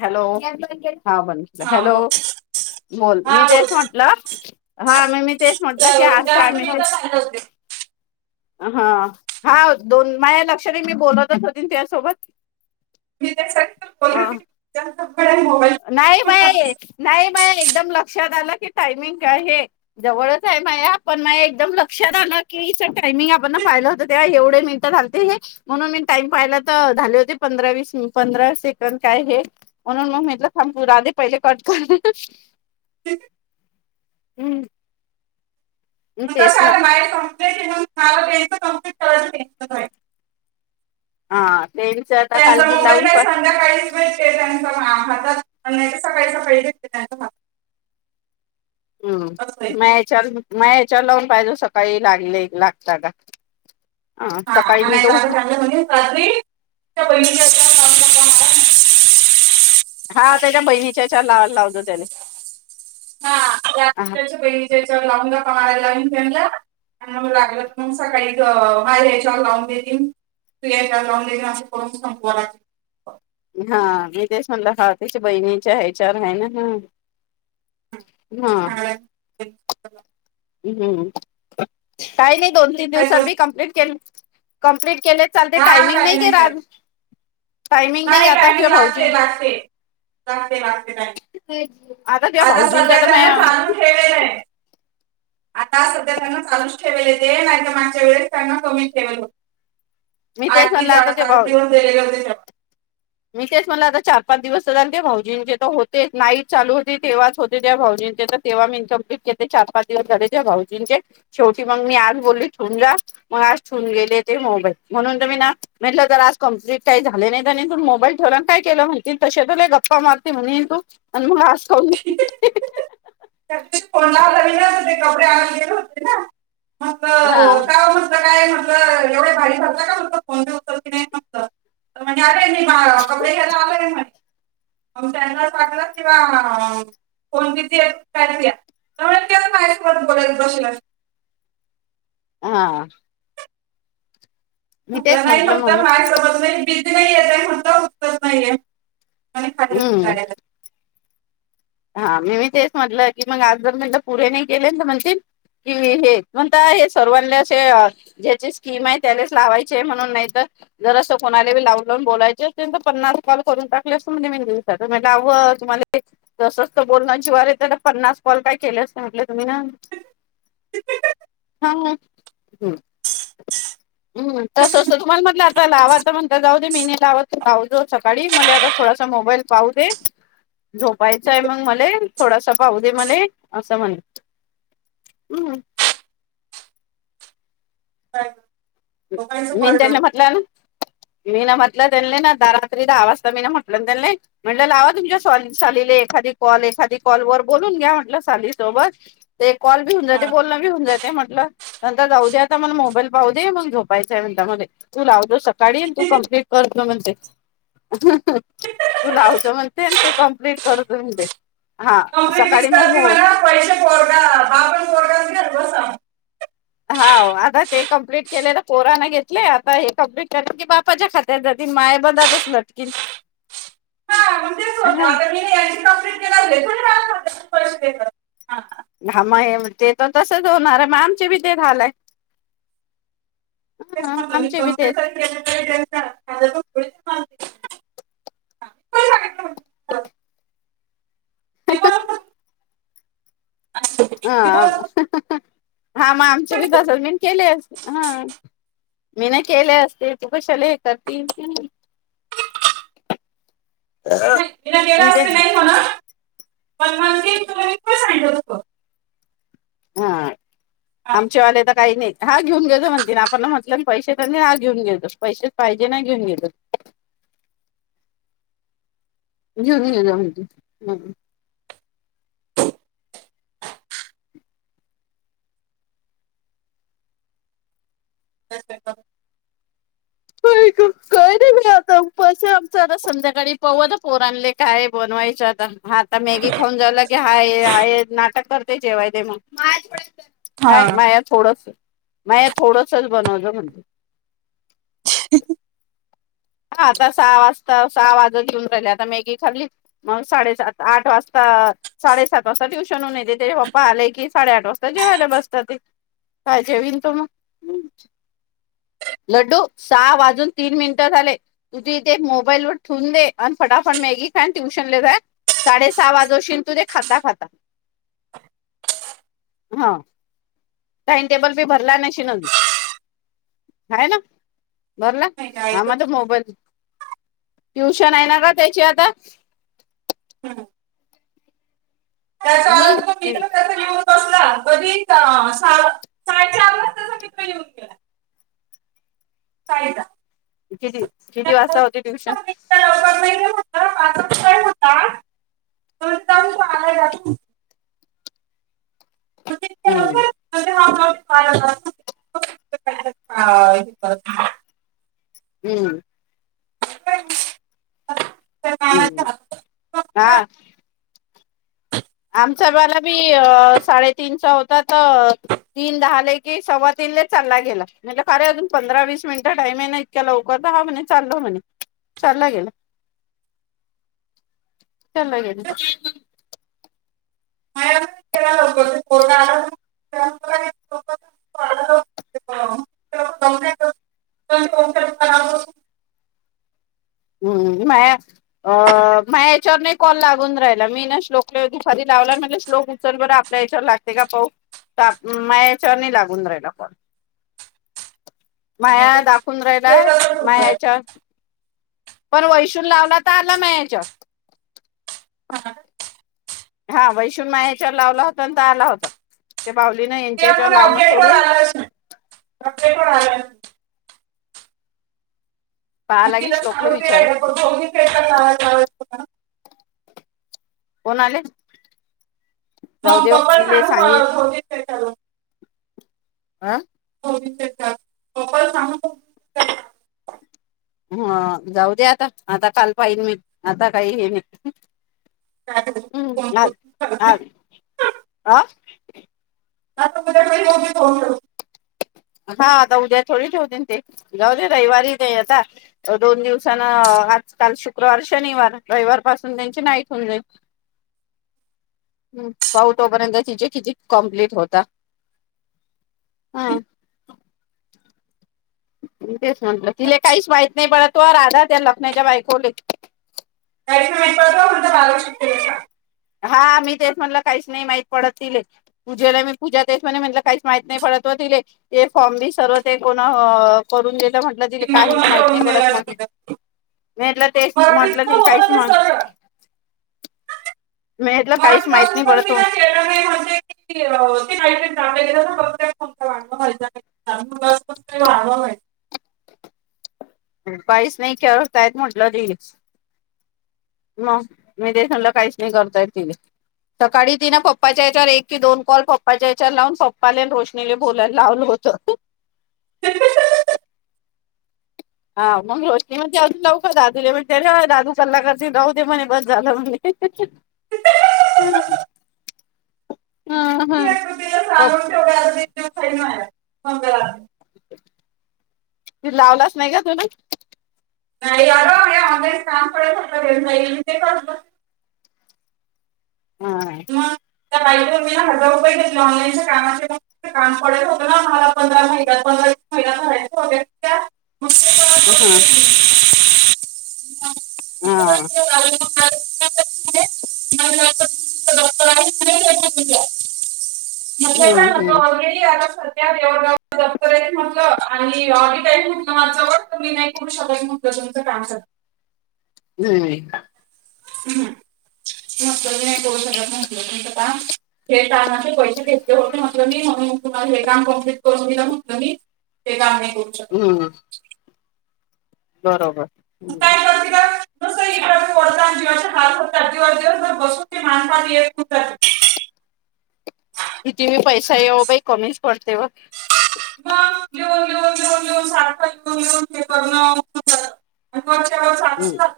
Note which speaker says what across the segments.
Speaker 1: Hello! हा बघितलं,
Speaker 2: हा
Speaker 1: हॅलो
Speaker 2: बोल
Speaker 1: बोल मी तेच म्हटलं हा मी तेच म्हटलं की
Speaker 2: तर
Speaker 1: आज काय
Speaker 2: जास्त
Speaker 1: मेसे
Speaker 2: मिनिटं फायदा होते
Speaker 1: हा हा दोन माझ्या लक्षणे मी बोलवतच हो त्यासोबत [inaudible]
Speaker 2: त्यांचा
Speaker 1: नाही बाय नाही बाय एकदम लक्षात आलं टायमिंग काय आहे जवळच आहे मा माझ्या एकदम लक्षात आलं कि टायमिंग आपण पाहिलं होत तेव्हा एवढे मिनिट झालते हे म्हणून मी टाइम पाहिला, तर झाले होते पंधरा वीस पंधरा सेकंड काय हे म्हणून म थांब पुढ आले पाहिलं कट कर
Speaker 2: [inaudible]
Speaker 1: हम्म. ह्
Speaker 2: कसं
Speaker 1: तेसना
Speaker 2: आता बाहेर कंप्लेंट आहे म्हणून मला तेच कम्प्लीट करायचं
Speaker 1: हा त्यांच आता
Speaker 2: त्यांचा
Speaker 1: कालगी
Speaker 2: मोबाईल
Speaker 1: लावून
Speaker 2: का
Speaker 1: पण
Speaker 2: संध्याकाळीच भेटते हातात सकाळी सकाळी घेतते त्यांचा हात
Speaker 1: हम्म म चल म ह्याच्यावर लावून पाहिजे सकाळी लागले लागता का ह
Speaker 2: हा
Speaker 1: सकाळी मी
Speaker 2: आणि
Speaker 1: तर उठून
Speaker 2: चांगलं म्हण रात्री पैसे
Speaker 1: हा त्याच्या बहिणीच्या चार लावायला लावत त्याने
Speaker 2: हाच्या पहिलीच्या लावून ला समारायला म फला आणि लागलं मग सकाळी बाहेर यायच्या लावून देतीलन तू यायच्या लावून देन असं करून संपवाला
Speaker 1: हा मी तेस म्हणलं हा त्याच्या बहिणीच्या ह्या चार आहे ना ह
Speaker 2: ह ह
Speaker 1: हम्म कायले दोन तीन
Speaker 2: काय करू?
Speaker 1: दिवसानि कंप्लीट के कंप्लीट केले चालते
Speaker 2: हा
Speaker 1: टायमिंग
Speaker 2: काही
Speaker 1: नाही का रा
Speaker 2: काही नाही टायमिंग ला असते ला असते काे
Speaker 1: तुझ्या
Speaker 2: आता
Speaker 1: भाऊजींचा
Speaker 2: सध्या
Speaker 1: तर
Speaker 2: त्यांना चालू ठेलेलय आता सध्या त्यांना चालूच ठेवेले तेे ना एकद मागच्या वेळेस त्यांना कमी ठेवेल हो
Speaker 1: तेच
Speaker 2: आठ मी
Speaker 1: म्हणलं आता
Speaker 2: चार
Speaker 1: ते
Speaker 2: सठ
Speaker 1: भाऊ
Speaker 2: दिवस गेलेते
Speaker 1: मी तेच म्हला आता चार पाच दिवस झाले ते भाऊजींचे तर होतेच नाईट चालू होते तेव्हाच होते ज भाऊजींचे तर तेव्हा मी इनकमप्लीट चार पाच दिवस झाले ज भाऊजींचे शेवटी मग मी आज बोलली ठून जा मग आज ठून गेले ते मोबाईल म्हणून त मी ना म्हंटलं जर आज कम्प्लीट काही झाले नाही तरथ मोबा बैठे काय केलं म्हणती त त गप्पा मारती म्ह तू आणि मग काऊन
Speaker 2: ह कोणाला कपडे आण गेले होते ना
Speaker 1: हा
Speaker 2: एवढ घाडी झाातला कात फोन उचल की नाही फक्त म्हणर कपडे घ्यायला आलाय म्हणे चॅ वाटला किंवा कोणतीती काय त्या काय बल बसेल
Speaker 1: हा मी
Speaker 2: आपलं
Speaker 1: तेच
Speaker 2: नाही
Speaker 1: म्हंटलं
Speaker 2: फक्त
Speaker 1: म्हणून
Speaker 2: माय सोबत नाही [unintelligible] [unintelligible]
Speaker 1: हम्म
Speaker 2: [unintelligible]
Speaker 1: हा मी मी तेच म्हटलं की मग आज जर म्हण पुढे नाही केले. तर म्हणतील की हे म्हणता हे सर्वांना असे ज्याची स्कीम आहे त्यालेच लावायचे म्हणून नाही. तर जर असं कोणालाी लावून ल बोलायचे अस पन्नास रुपाल करून टाकले अस म्हणजे म दितात म्हट आवं तुम्हाला. तसंच तर बोलण्या शिवाय त्याला पन्नास कॉल काय केले असते म्हटलं तुम्ही ना.. हा हम्म हम् तसं असतं तुम्हाला म्हटलं आता लावा आता म्हण आ जाऊ दे मी नाहीलावत जाऊदे जाऊदे सकाळी मला आता थोडासा मोबाईल पाहू दे झोप पाहाचंय मग मला थोडासा पाहू दे मले असं म्हण्
Speaker 2: ह
Speaker 1: मी त्यांना म्हटलं ना [inaudible] मी ना म्हटलं त्यांनी ना द रात्री दहा वाजता मी ना म्हटलं ना त्यांले म्हटलं लावा तुमच्या सालीले एखादी कॉल एखादी कॉल वर बोलून घ्या म्हटलं सालीसोबत ते. कॉल बी होऊन जाते बोलन बी होंऊन जाते ते म्हंटलं नंतर जाऊ दे आता मला मोबाईल पाहू दे मग. झोपायचय म्हण मला तू लाव दे शक तायडी आणि तू कंप्लिट कर म्हणते तू लावच म्हणते तू कमप्लीट करत म्हणते हा
Speaker 2: कंप्लीट मिस
Speaker 1: सकाळी मग
Speaker 2: करते
Speaker 1: मोळ
Speaker 2: म्हणा पैसे पोरगा बापन पोरगाच घर बसा
Speaker 1: हा आता ते कमप्लीट केलेलं पोराने घेतले आता हे कमप्लीट कर की बापाच्या खात्यात जातील माय बनातच लटकीन
Speaker 2: हा मग तेच होतं
Speaker 1: हा.
Speaker 2: आता मी यांची कंप्लीट केला थोडी मला खात्यातून पैसे देतात हा
Speaker 1: घ या ते तर तसच होणार आहे म आमचे बी ते झालंय.
Speaker 2: तेच
Speaker 1: ह
Speaker 2: म्हटल मी
Speaker 1: आमचे बी तेच
Speaker 2: कम्प्युटर केलं तर [unintelligible] सांगितलं होतं.
Speaker 1: हं
Speaker 2: मी
Speaker 1: हं
Speaker 2: बोलत होते,
Speaker 1: हा
Speaker 2: मी
Speaker 1: हां
Speaker 2: बोलत होते,
Speaker 1: ह ह ह हा मग आमचे बी
Speaker 2: कोणी बोलत
Speaker 1: तसेच मी केले अस हा मी ना केले असते तू कशाले हे करतील ह
Speaker 2: नाही ना गेलं
Speaker 1: मी
Speaker 2: असते
Speaker 1: तेच.
Speaker 2: नाही म्हणा पण म्हणते तुला मी पण सांगितलं होतं
Speaker 1: हा
Speaker 2: हा,
Speaker 1: आमच्या वाले तर काही नाही हा घेऊन गेल म्हणते, ना आपण म्हटलं पैसेत नाही घेऊन गेल पैसेच पाहिजे ना घेऊन गेल घेऊन गेल म्हणती.
Speaker 2: हं.. हं हं..
Speaker 1: आई ग काय? नी बाई आता उपास आमच आता संध्याकाळी पहु आता पोरणले काय बनवायच आता आता मॅगी खाऊन झाल की हाय हाय नाटक करते जेवायले मग [unintelligible]
Speaker 2: हा
Speaker 1: काय माया थोडस, माया थोडस. बनवलं म्हणले
Speaker 2: [unintelligible]
Speaker 1: हा आता सहा वाजता सहा वाजत येऊन राहिले. आता मॅगी खाल्ली मग साडेसात आठ वाजता साडेसात वाजता ट्युशनन येते. त्याचे पप्पा आले कि साडे आठ वाजता जेवायला बसतात, ते काय जेवीन तु मग लड्डू सहा वाजून तीन मिनिटं झाले. तू ती ते मोबाईल वर ठेवून दे आणि फटाफट मॅगी खाय अन ट्युशन जा साडे सहा वाजवशील तू ते खाता खाता हा टाइमटेबल बी भरला नशिल ह ना भरला
Speaker 2: नाही काय
Speaker 1: ह
Speaker 2: तर.
Speaker 1: माझ मो [unintelligible] टुशन आहे ना ग त्याची आता.
Speaker 2: त्याच आला त
Speaker 1: हम्म
Speaker 2: मित्र त्याच घेउन कसला? कधी? हा साडे सातच्या आधिच त्याचा मित्र येऊन गेला. साईचा
Speaker 1: किती? किती वाजता होते ट्युशन?
Speaker 2: येत होता एकदा आला जातो
Speaker 1: हम्म
Speaker 2: करत
Speaker 1: हम्म
Speaker 2: ह
Speaker 1: हम्म हा आमचा बाला बी अ साडेतीनचा होता तर तीन दहाले कि सव्वा तीनले चालला गेला म्हणले कारे अजून पंधरा वीस मिनिटं टाईम आहे ना इतक्या लवकरतर हा म्हणे चाललो म्हणे चालला गेला चाला गेला
Speaker 2: पोरगा आला ना तो मी तो आहे
Speaker 1: हम्म माया अ माया याच्यावर नाही कॉल लागून राहिला मी ना श्लोकात दुपारी लावला म्हणला श्लोक उचल बर आपल्या याच्यावर लागते का पाऊ त मा याच्यावर नाही लागून राहिला कॉल माया दाखवून राहिला मा याच्यावर पण वैशून लावला तर आला माया ह्याच्याव हा वैष्णून मायाच्यावर लावला होता ना तर आला होता ते बावलीन यांच्याच्यावर लावण सोडून
Speaker 2: अपडेट वर आलं
Speaker 1: पहा
Speaker 2: मग
Speaker 1: लागेल्
Speaker 2: तिला
Speaker 1: श्लोकला
Speaker 2: सांगू ते
Speaker 1: विचारुन
Speaker 2: दोन्ही फेटा लावायला लावायचं
Speaker 1: कोण आले जाऊ
Speaker 2: मग
Speaker 1: देव
Speaker 2: पप्पा
Speaker 1: तिले
Speaker 2: सांगू
Speaker 1: सांगे
Speaker 2: दोन्ही फेटा
Speaker 1: आं
Speaker 2: पप्पा सांगून
Speaker 1: हा जाऊ दे आता आता काल पाहिन मी आता काही हे नाही
Speaker 2: काय फोन
Speaker 1: हम् आ
Speaker 2: करून
Speaker 1: आ अ
Speaker 2: आता उद्या पहिले उभी फोन करू
Speaker 1: हा आता उद्या थोडी ठेवतेन ते जाऊदे रविवारी जाई आता दोन दिवसान आजकाल शुक्रवार शनिवार रविवार पासून त्यांची नाईट होऊन जाईल हम् पाहु तोपर्यंत तिची किती कम्प्लीट होता हम तेच म्हटलं तिला काहीच माहित नाही बर तो राधा त्या लखनाच्या बायकोले
Speaker 2: ण बालक शिक
Speaker 1: हा मी तेच म्हटलं काहीच नाही माहित पडत तिले पूजेला मी पूजा तेच म्हणे म्हटलं काहीच माहित नाही पडत हो तिले फॉर्म बी सर्व ते कोण करून घेत म्हटलं तिले
Speaker 2: कोण
Speaker 1: काहीच माहित नाही
Speaker 2: करून
Speaker 1: पडत
Speaker 2: दिला
Speaker 1: म्हटल
Speaker 2: तिथं
Speaker 1: मी म्हटलं तेच
Speaker 2: मराठीत
Speaker 1: म्हंटलं
Speaker 2: तर
Speaker 1: तिले काहीच
Speaker 2: होतं ते
Speaker 1: मा
Speaker 2: सरळ
Speaker 1: मी म्हटलं काहीच
Speaker 2: मराठीत
Speaker 1: माहित
Speaker 2: असून
Speaker 1: नाही
Speaker 2: पण
Speaker 1: पडत
Speaker 2: तिला वाढ वाढवाहि
Speaker 1: काहीच नाही करतायत म्हटलं तस मग मी ते म्हटलं काहीच नाही करतायत त सकाळी तिनं पप्पाच्या याच्यावर एक की दोन कॉल पप्पाच्या याच्यावर लावून पप्पाला रोशनीला बोलायला लावलं होत हा मग रोशनी मानते अजून लावुका दादूले म्हणे त्या दादू कल्लाकरते म्हणे राहुदे म्हणे बस झालं म्हणे हा हा. हो
Speaker 2: [unintelligible] [unintelligible]
Speaker 1: लावलाच नाही का तुला
Speaker 2: नाही अग ऑन काम पडे हो नाही ते
Speaker 1: हा
Speaker 2: त्याई मी ना हजार रुपये घेतले ऑनलाईनच्या कामाचे काम पडयच होते ना आम्हाला पंधरा महि पंधरा वीस महि करायच होत
Speaker 1: हा
Speaker 2: [inaudible] [unintelligible] [unintelligible]
Speaker 1: हा.
Speaker 2: म्हटलं का
Speaker 1: हम्म
Speaker 2: ना तो
Speaker 1: हम्म
Speaker 2: ऑलरेडी आरा व जप्तेत म्हटलं आणि ऑग टाईम म्हटलं माझव तर मी नाही करू शकतत म्हटलं तुमचं काम करत
Speaker 1: हम्
Speaker 2: ह म्हटल नाही सगळत म्हटलं तुमचं काम हे कामाचे पैसे घेतले होते म्हट मी म्हणून तुम्हाला हे काम कंप्लीट करून दिलं म्हटलं मी ते काम [unintelligible]
Speaker 1: हम्म बरोबर हम्
Speaker 2: काय करते [unintelligible]
Speaker 1: कती मही पैसा येव बाई कमीच पडतेव
Speaker 2: मग घेऊन येेऊन येेऊन येेऊन सारखं येऊन येेऊन ते करण
Speaker 1: हम्म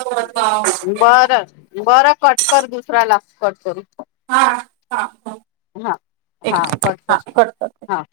Speaker 2: [unintelligible] [unintelligible]
Speaker 1: बारा बरा कट कर दुसरा लाव कट करू
Speaker 2: हा हा ह
Speaker 1: हा हा कट
Speaker 2: कर
Speaker 1: हा